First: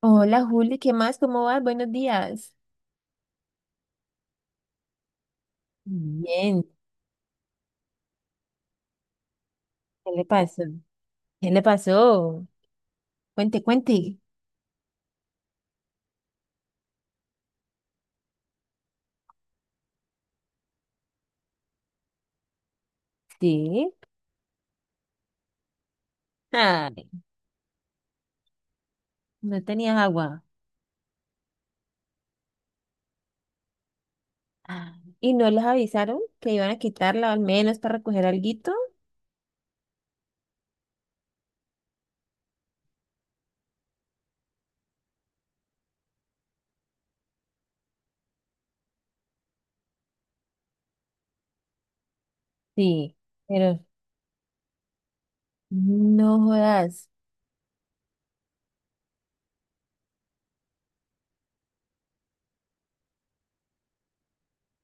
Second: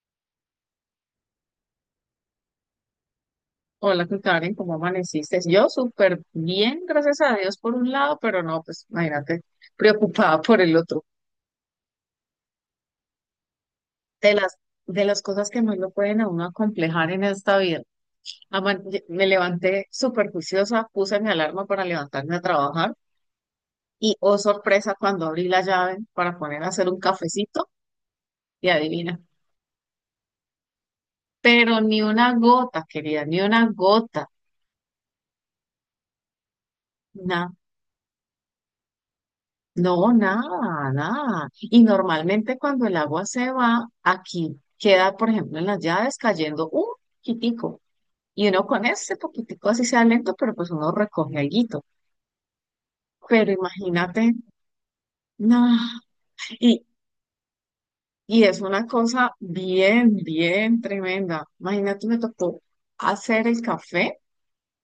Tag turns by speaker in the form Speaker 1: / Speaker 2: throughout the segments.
Speaker 1: Hola Juli, ¿qué más? ¿Cómo vas? Buenos días.
Speaker 2: Hola, ¿qué Karen, ¿cómo amaneciste? Yo súper
Speaker 1: Bien,
Speaker 2: bien, gracias a Dios por un lado, pero no, pues imagínate,
Speaker 1: ¿qué le
Speaker 2: preocupada por
Speaker 1: pasó?
Speaker 2: el otro.
Speaker 1: ¿Qué le pasó? Cuente, cuente.
Speaker 2: De las, de las cosas que más lo pueden a uno acomplejar en esta vida. Aman- Me levanté súper juiciosa, puse mi alarma para levantarme a trabajar
Speaker 1: Sí,
Speaker 2: y, oh sorpresa, cuando abrí la llave para poner a hacer un
Speaker 1: ay,
Speaker 2: cafecito, y adivina,
Speaker 1: no tenías agua.
Speaker 2: pero ni una gota, querida, ni una gota.
Speaker 1: Ah, ¿y no les avisaron que iban a quitarla al menos para recoger alguito?
Speaker 2: No, nada, nada. Y normalmente cuando el agua se va, aquí queda, por ejemplo, en las llaves cayendo un poquitico. Y uno con ese poquitico, así sea lento, pero pues uno recoge alguito.
Speaker 1: Sí,
Speaker 2: Pero
Speaker 1: pero,
Speaker 2: imagínate, no.
Speaker 1: no
Speaker 2: Y,
Speaker 1: jodas.
Speaker 2: y es una cosa bien, bien tremenda. Imagínate, me tocó hacer el café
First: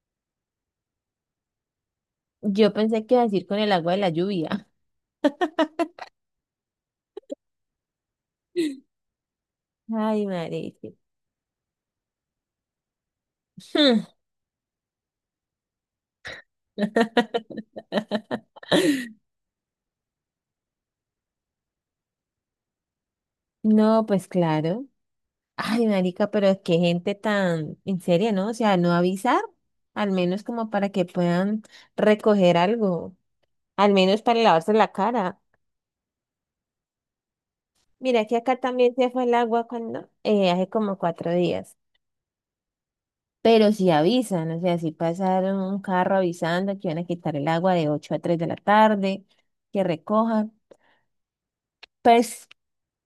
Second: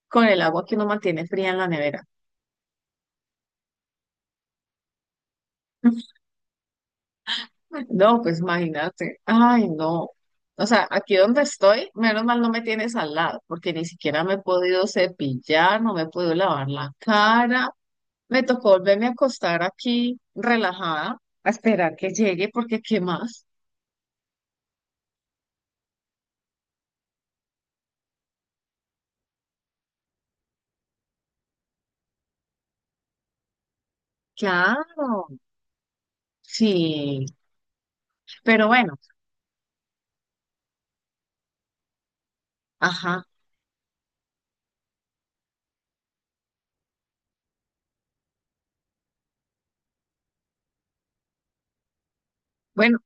Speaker 2: con el agua que uno mantiene fría en la nevera.
Speaker 1: Yo pensé que iba a decir con el agua de la lluvia.
Speaker 2: No, pues imagínate. Ay, no.
Speaker 1: Ay, madre.
Speaker 2: O sea, aquí donde estoy, menos mal no me tienes al lado, porque ni siquiera me he podido cepillar, no me he podido lavar la cara. Me tocó volverme a acostar aquí relajada, a esperar que llegue, porque ¿qué más?
Speaker 1: No, pues claro. Ay, marica, pero es que gente tan en serio, ¿no? O sea, no avisar, al menos como para que puedan recoger algo, al menos para lavarse la
Speaker 2: Claro,
Speaker 1: cara.
Speaker 2: sí.
Speaker 1: Mira que acá
Speaker 2: Pero
Speaker 1: también
Speaker 2: bueno,
Speaker 1: se fue el agua cuando, hace como 4 días.
Speaker 2: ajá.
Speaker 1: Pero si avisan, o sea, si pasaron un carro avisando que iban a quitar el agua de 8 a 3 de la tarde, que recojan. Pues
Speaker 2: Bueno,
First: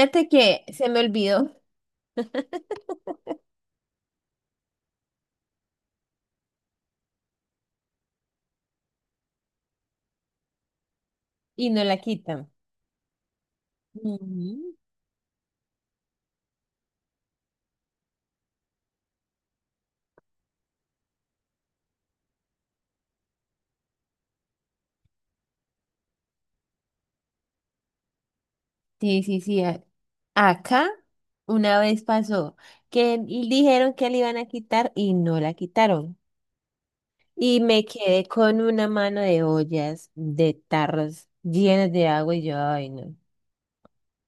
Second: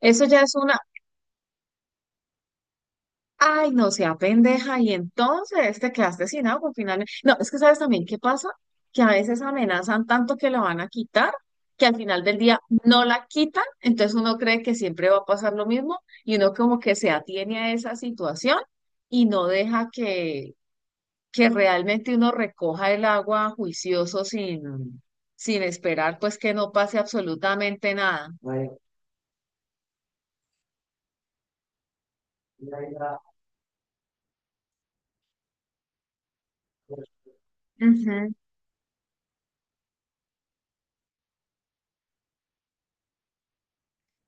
Speaker 2: eso ya es
Speaker 1: que
Speaker 2: una.
Speaker 1: se me olvidó
Speaker 2: Ay, no sea pendeja, y entonces te quedaste sin agua finalmente. No, es que sabes también qué pasa, que a veces amenazan tanto que la van a quitar,
Speaker 1: y no
Speaker 2: que al
Speaker 1: la
Speaker 2: final del
Speaker 1: quitan.
Speaker 2: día no la quitan, entonces uno cree
Speaker 1: Ujú.
Speaker 2: que siempre va a pasar lo mismo y uno como que se atiene a esa situación y no deja que realmente uno recoja el agua juicioso sin esperar pues que no pase absolutamente nada.
Speaker 1: Sí, sí, sí. Acá una vez pasó que dijeron que le iban a quitar y no la quitaron. Y me quedé
Speaker 2: Ujú.
Speaker 1: con una mano de ollas, de tarros llenos de agua y yo, ay, no.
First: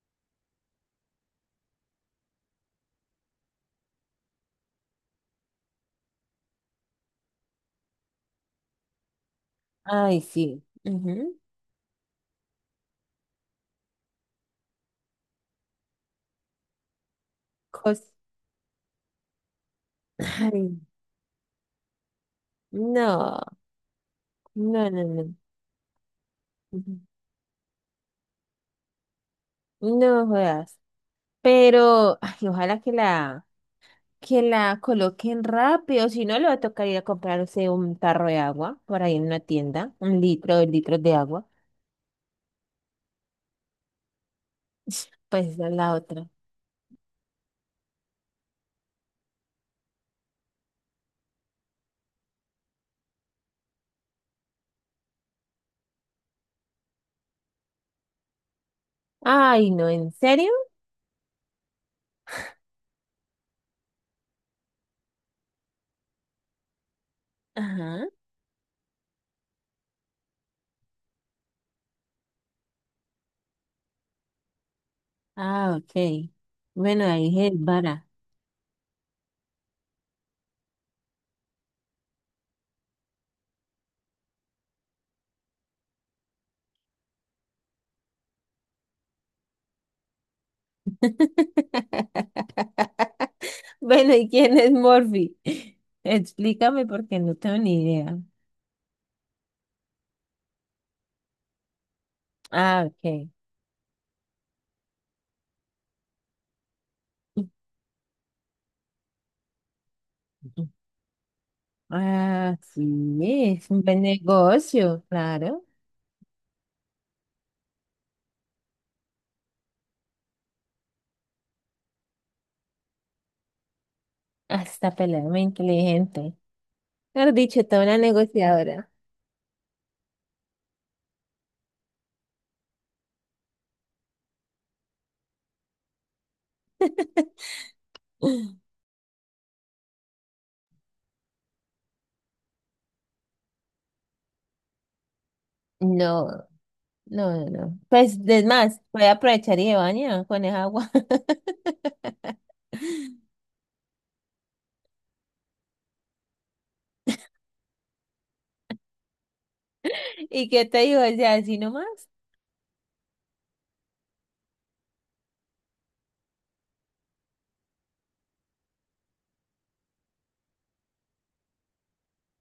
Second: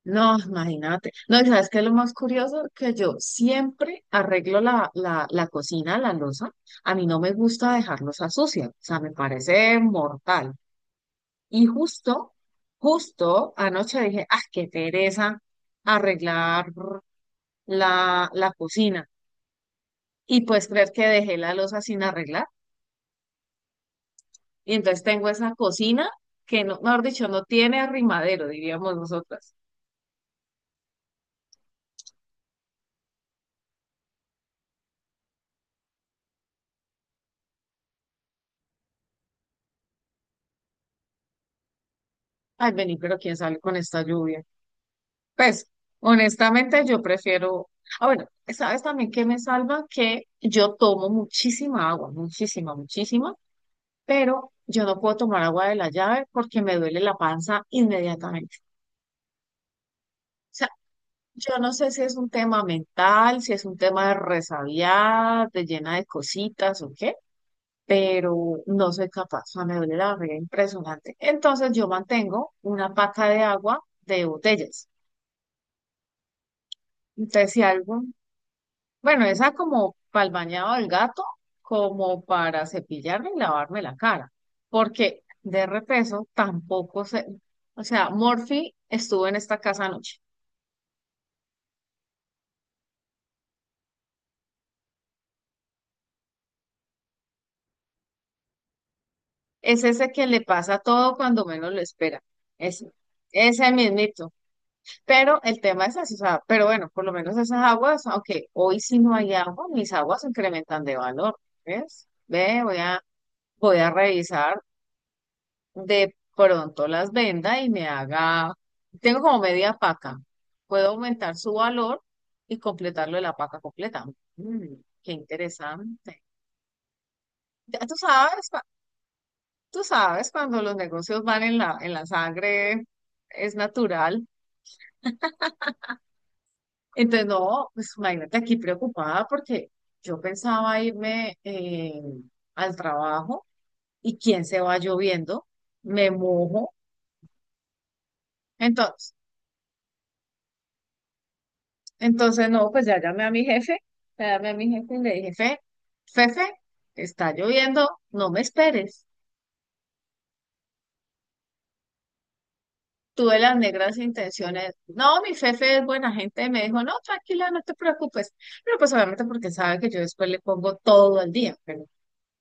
Speaker 2: No, imagínate. No, y sabes qué es lo más curioso, que yo siempre arreglo la cocina, la loza. A mí no me gusta dejarlos a sucia, o sea, me parece
Speaker 1: Ay,
Speaker 2: mortal.
Speaker 1: sí. Ujú.
Speaker 2: Y justo, justo anoche dije, ah, qué pereza arreglar
Speaker 1: cos-
Speaker 2: la cocina. Y pues
Speaker 1: Ay,
Speaker 2: creer que dejé la loza sin arreglar.
Speaker 1: no,
Speaker 2: Y
Speaker 1: no, no,
Speaker 2: entonces tengo
Speaker 1: no.
Speaker 2: esa cocina que, no,
Speaker 1: Ujú.
Speaker 2: mejor dicho, no tiene arrimadero, diríamos nosotras.
Speaker 1: No jodas. Pero, ay, ojalá que la coloquen rápido, si no le va a tocar ir a comprarse un tarro de agua por ahí en una tienda, un litro, 2 litros de agua.
Speaker 2: Ay, vení, pero ¿quién sale con esta lluvia?
Speaker 1: Pues esa
Speaker 2: Pues,
Speaker 1: es la otra.
Speaker 2: honestamente, yo prefiero. Ah, bueno, ¿sabes también que me salva? Que yo tomo muchísima agua, muchísima, muchísima, pero yo no puedo tomar agua de la llave porque me duele la panza inmediatamente.
Speaker 1: Ay, no, ¿en serio?
Speaker 2: O sea, yo no sé si es un tema mental, si es un tema de resabiada, de llena de cositas o qué,
Speaker 1: Ajá.
Speaker 2: pero no soy capaz. O sea, me duele la barriga impresionante. Entonces, yo mantengo una paca de agua de botellas.
Speaker 1: Ah, ok. Bueno, ahí es
Speaker 2: Entonces, si algo.
Speaker 1: vara.
Speaker 2: Bueno, esa como para el bañado del gato, como para cepillarme y lavarme la cara, porque de repeso tampoco se, o sea, Morphy estuvo en esta casa anoche.
Speaker 1: Bueno, ¿y quién es Morphy? Explícame porque no tengo ni idea.
Speaker 2: Es ese que le pasa todo cuando menos lo espera.
Speaker 1: Ah,
Speaker 2: Ese,
Speaker 1: ok.
Speaker 2: ese mismito. Pero el tema es así, o sea, pero bueno, por lo menos esas aguas, aunque hoy sí no hay agua, mis aguas
Speaker 1: Ujú.
Speaker 2: incrementan de valor, ¿ves?
Speaker 1: Ah,
Speaker 2: Ve, voy
Speaker 1: sí,
Speaker 2: a,
Speaker 1: es
Speaker 2: voy
Speaker 1: un
Speaker 2: a
Speaker 1: buen
Speaker 2: revisar.
Speaker 1: negocio, claro.
Speaker 2: De pronto las venda y me haga, tengo como media paca, puedo aumentar su valor y completarlo de la paca completa. Mm,
Speaker 1: Hasta
Speaker 2: qué
Speaker 1: pelea muy
Speaker 2: interesante.
Speaker 1: inteligente. Mejor dicho,
Speaker 2: Ya
Speaker 1: toda
Speaker 2: tú
Speaker 1: una
Speaker 2: sabes,
Speaker 1: negociadora.
Speaker 2: tú sabes cuando los negocios van en la sangre, es natural. Entonces, no, pues imagínate aquí preocupada porque yo pensaba irme al trabajo y quién se va lloviendo, me
Speaker 1: No,
Speaker 2: mojo.
Speaker 1: no, no, no. Pues, es más, voy a
Speaker 2: Entonces,
Speaker 1: aprovechar y de baña con esa agua.
Speaker 2: Entonces, no, pues ya llamé a mi jefe, ya llamé a mi jefe y le dije, jefe, jefe, está lloviendo, no me esperes.
Speaker 1: ¿Y qué te digo? O sea, así nomás.
Speaker 2: Tuve las negras intenciones. No, mi jefe es buena gente, me dijo, no, tranquila, no te preocupes. Pero pues obviamente porque sabe que yo después le pongo todo el día, pero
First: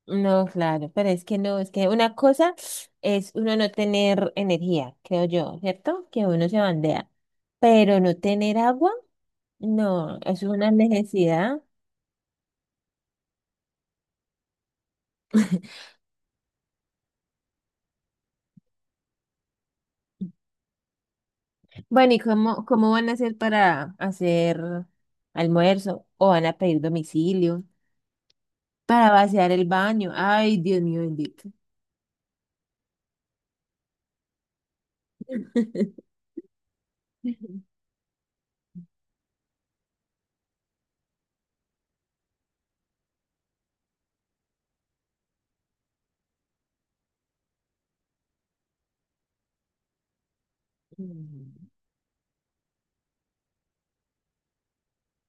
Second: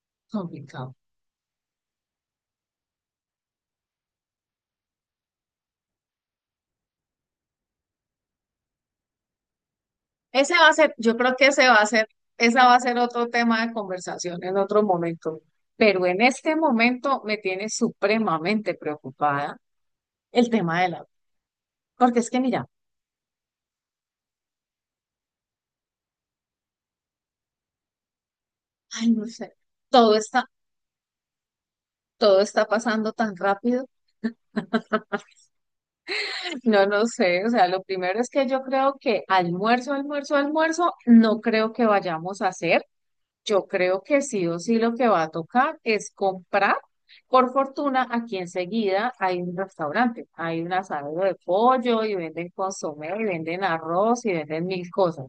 Speaker 1: No, claro,
Speaker 2: complicado.
Speaker 1: pero es que no, es que una cosa es uno no tener energía, creo yo, ¿cierto? Que uno se bandea. Pero no tener agua, no, es
Speaker 2: Ese va
Speaker 1: una
Speaker 2: a ser, yo creo que
Speaker 1: necesidad.
Speaker 2: ese va a ser, esa va a ser otro tema de conversación en otro momento. Pero en este momento me tiene supremamente preocupada el tema de la,
Speaker 1: Bueno, ¿y
Speaker 2: porque es que
Speaker 1: cómo,
Speaker 2: mira,
Speaker 1: cómo van a hacer para hacer almuerzo? ¿O van a pedir domicilio? Para
Speaker 2: ay, no
Speaker 1: vaciar
Speaker 2: sé.
Speaker 1: el baño.
Speaker 2: Todo está,
Speaker 1: Ay, Dios mío bendito.
Speaker 2: todo está pasando tan rápido. No, no sé. O
Speaker 1: Mm,
Speaker 2: sea, lo primero es que yo creo que almuerzo, almuerzo, almuerzo, no creo que vayamos a hacer. Yo creo que sí o sí lo que va a tocar es comprar. Por fortuna, aquí enseguida hay un restaurante. Hay un asado de pollo y venden consomé y venden arroz y venden mil cosas.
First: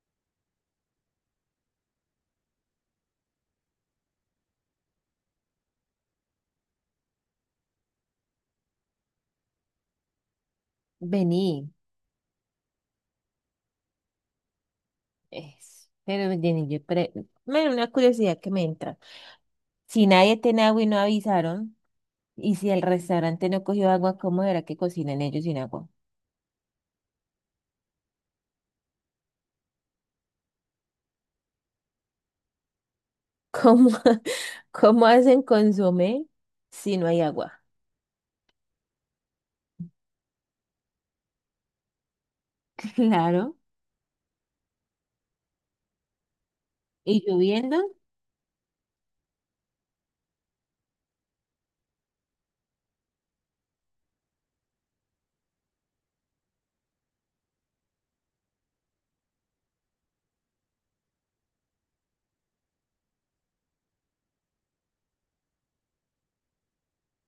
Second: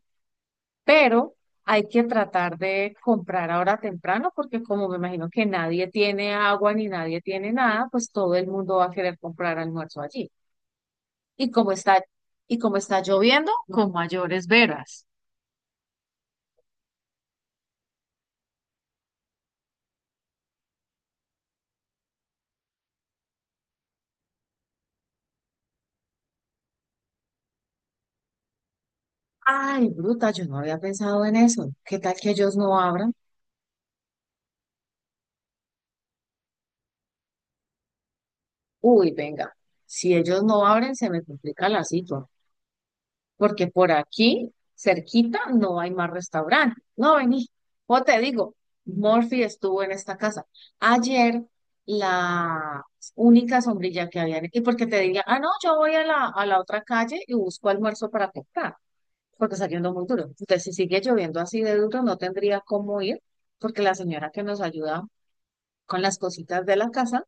Speaker 2: Pero hay que tratar de comprar ahora temprano porque como me imagino que nadie tiene agua ni nadie tiene nada, pues todo el mundo va a querer comprar almuerzo allí. Y
Speaker 1: Vení,
Speaker 2: como está, y como está lloviendo, con mayores veras.
Speaker 1: es, pero vení, yo una curiosidad que me entra. Si nadie tiene agua y no avisaron, y si el restaurante no cogió agua, ¿cómo era que cocinan ellos sin agua?
Speaker 2: Ay, bruta, yo no había pensado en eso. ¿Qué tal que ellos no abran?
Speaker 1: ¿Cómo, cómo hacen consomé si no hay agua?
Speaker 2: Uy, venga, si ellos no abren, se me complica la situación,
Speaker 1: Claro.
Speaker 2: porque por aquí, cerquita, no hay más restaurante. No,
Speaker 1: ¿Y
Speaker 2: vení.
Speaker 1: lloviendo?
Speaker 2: O te digo, Murphy estuvo en esta casa. Ayer, la única sombrilla que había, y porque te diría, ah, no, yo voy a la otra calle y busco almuerzo para comprar, porque está lloviendo muy duro. Entonces, si sigue lloviendo así de duro, no tendría cómo ir, porque la señora que nos ayuda con las cositas de la casa,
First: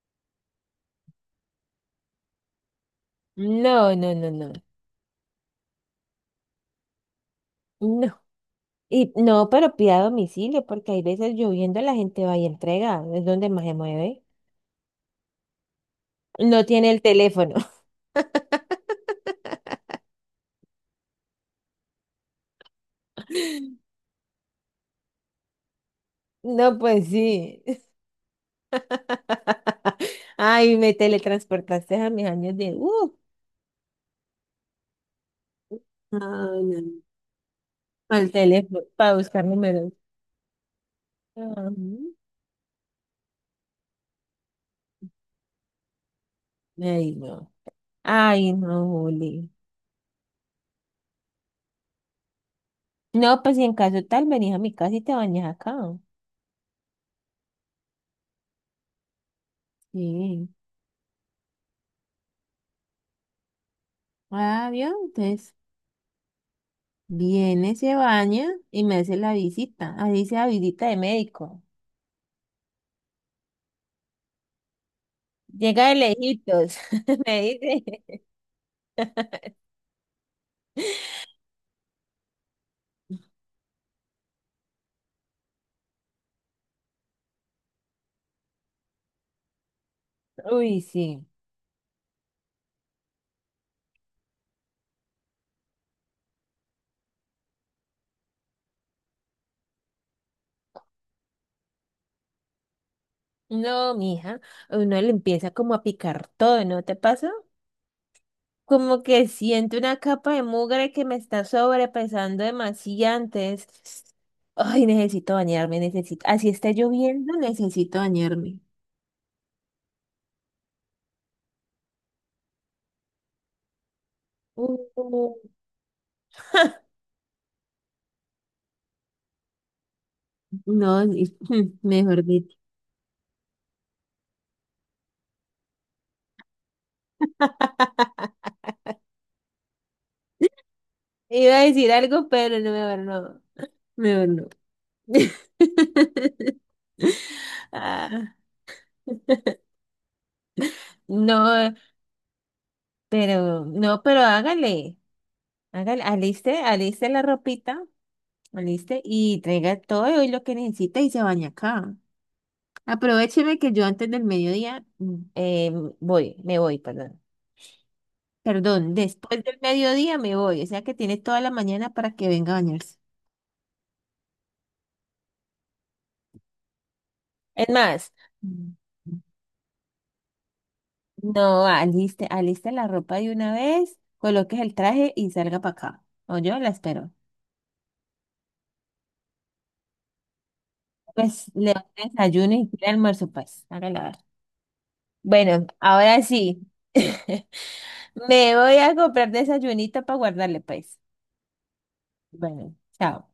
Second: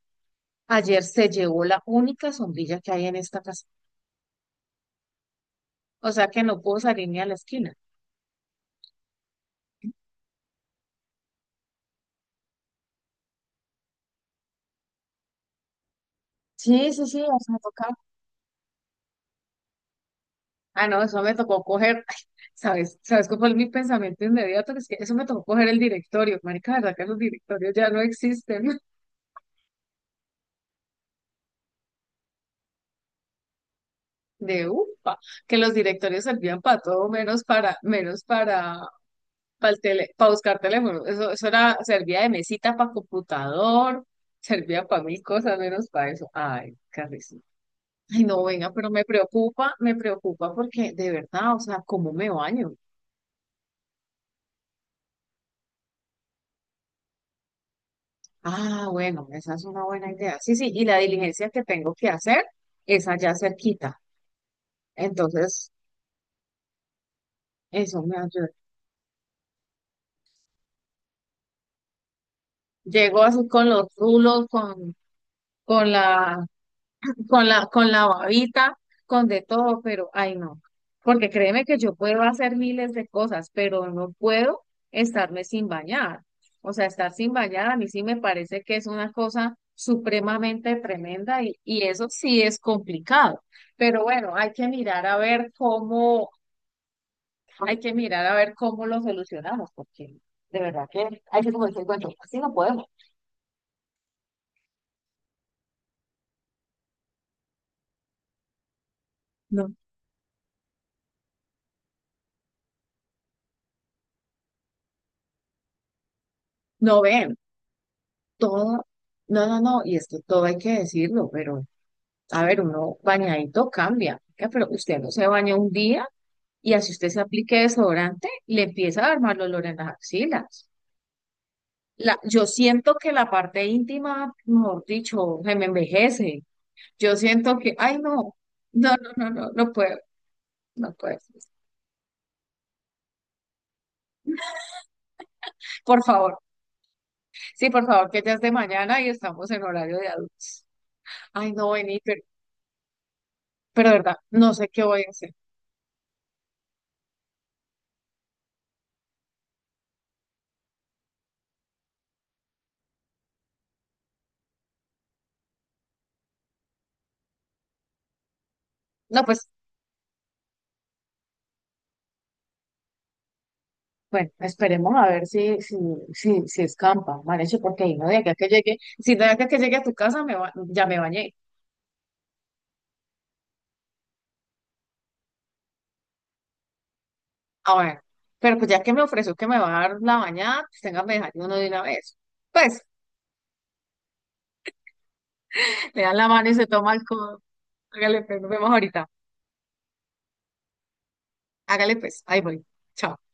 Speaker 2: ayer se llevó la única sombrilla que hay en esta casa.
Speaker 1: No, no, no, no,
Speaker 2: O sea que no puedo salir ni a la esquina.
Speaker 1: no. Y no, pero pida a domicilio, porque hay veces lloviendo la gente va y entrega, es donde más se mueve. No tiene
Speaker 2: Sí,
Speaker 1: el
Speaker 2: sí, sí, o
Speaker 1: teléfono.
Speaker 2: sea, toca. Ah, no, eso me tocó coger, ay, ¿sabes? ¿Sabes cuál fue mi pensamiento inmediato? Es que eso me tocó coger el directorio, marica,
Speaker 1: No,
Speaker 2: ¿verdad que
Speaker 1: pues
Speaker 2: los
Speaker 1: sí.
Speaker 2: directorios ya no existen?
Speaker 1: Ay, me teletransportaste a mis años de...
Speaker 2: De upa, que los directorios servían
Speaker 1: Ay,
Speaker 2: para
Speaker 1: no.
Speaker 2: todo menos para, menos
Speaker 1: Al teléfono para buscar
Speaker 2: para el
Speaker 1: números.
Speaker 2: tele, para buscar teléfono. Eso
Speaker 1: Ah,
Speaker 2: era, servía de mesita para computador, servía para mil cosas menos para eso. Ay,
Speaker 1: ay,
Speaker 2: carrísimo.
Speaker 1: no.
Speaker 2: Ay, no,
Speaker 1: Ay,
Speaker 2: venga,
Speaker 1: no,
Speaker 2: pero me
Speaker 1: Juli.
Speaker 2: preocupa, me preocupa porque de verdad, o sea, ¿cómo me baño?
Speaker 1: No, pues si en caso tal, venís a mi casa y te bañas acá.
Speaker 2: Ah, bueno, esa es una buena idea.
Speaker 1: Sí.
Speaker 2: Sí, sí, y la diligencia que tengo que hacer es allá cerquita.
Speaker 1: Ah, bien, entonces
Speaker 2: Entonces,
Speaker 1: viene, se
Speaker 2: eso me
Speaker 1: baña
Speaker 2: ayuda.
Speaker 1: y me hace la visita. Ahí dice la visita de médico.
Speaker 2: Llego así con los rulos,
Speaker 1: Llega
Speaker 2: con
Speaker 1: de
Speaker 2: la,
Speaker 1: lejitos, me
Speaker 2: con la
Speaker 1: dice.
Speaker 2: babita, con de todo, pero ay no. Porque créeme que yo puedo hacer miles de cosas, pero no puedo estarme sin bañar. O sea, estar sin bañar a mí sí me parece que es una cosa supremamente
Speaker 1: Uy, sí.
Speaker 2: tremenda y eso sí es complicado. Pero bueno, hay que mirar a ver cómo lo solucionamos, porque de verdad que hay que como decir, bueno, así no podemos.
Speaker 1: No, mija, a uno le empieza como a picar todo, ¿no te pasa? Como que
Speaker 2: No,
Speaker 1: siento una capa de mugre que me está sobrepesando demasiado antes. Ay, necesito bañarme, necesito. Así está
Speaker 2: no
Speaker 1: lloviendo,
Speaker 2: ven,
Speaker 1: necesito bañarme.
Speaker 2: todo, no, no, no, y es que todo hay que decirlo, pero a ver, uno bañadito cambia, ¿qué? Pero usted no se
Speaker 1: Uh,
Speaker 2: baña un día y así usted se aplique desodorante, le empieza a armar el olor en las axilas.
Speaker 1: no,
Speaker 2: La,
Speaker 1: mejor
Speaker 2: yo
Speaker 1: dicho.
Speaker 2: siento que la parte íntima, mejor dicho, se me envejece. Yo siento que, ay, no, no, no, no, no, no puedo, no puedo.
Speaker 1: Iba a decir algo, pero no, mejor no. Mejor no.
Speaker 2: Por favor, sí, por favor, que ya
Speaker 1: Ah,
Speaker 2: es de mañana y estamos en horario de adultos. Ay, no,
Speaker 1: no,
Speaker 2: vení,
Speaker 1: pero,
Speaker 2: pero de
Speaker 1: no,
Speaker 2: verdad,
Speaker 1: pero
Speaker 2: no sé qué
Speaker 1: hágale.
Speaker 2: voy a hacer.
Speaker 1: Hágale, aliste, aliste la ropita, aliste y traiga todo y lo que necesita y se baña acá. Aprovecheme que yo antes del mediodía me voy, perdón. Perdón,
Speaker 2: No,
Speaker 1: después
Speaker 2: pues
Speaker 1: del mediodía me voy, o sea que tiene toda la mañana para que venga a bañarse.
Speaker 2: bueno, esperemos a ver si escampa, Manecho,
Speaker 1: Es
Speaker 2: porque ahí no
Speaker 1: más,
Speaker 2: de acá que
Speaker 1: Mm.
Speaker 2: llegue, si no de acá que llegue a tu casa, me ba- ya me bañé.
Speaker 1: no, aliste, aliste la ropa de una vez, coloques el traje y salga para acá. O yo la espero.
Speaker 2: A ver, pero pues ya que me ofreció que me va a dar la bañada, pues tenga que dejar
Speaker 1: Pues
Speaker 2: uno de
Speaker 1: le
Speaker 2: una
Speaker 1: doy
Speaker 2: vez.
Speaker 1: desayuno y
Speaker 2: Pues,
Speaker 1: el almuerzo, pues. Hágala ver. Bueno,
Speaker 2: le dan
Speaker 1: ahora
Speaker 2: la mano y
Speaker 1: sí.
Speaker 2: se toma el codo. Hágale pues, nos
Speaker 1: Me
Speaker 2: vemos
Speaker 1: voy a
Speaker 2: ahorita.
Speaker 1: comprar desayunita para guardarle, pues.
Speaker 2: Hágale pues, ahí voy.
Speaker 1: Bueno,
Speaker 2: Chao.
Speaker 1: chao.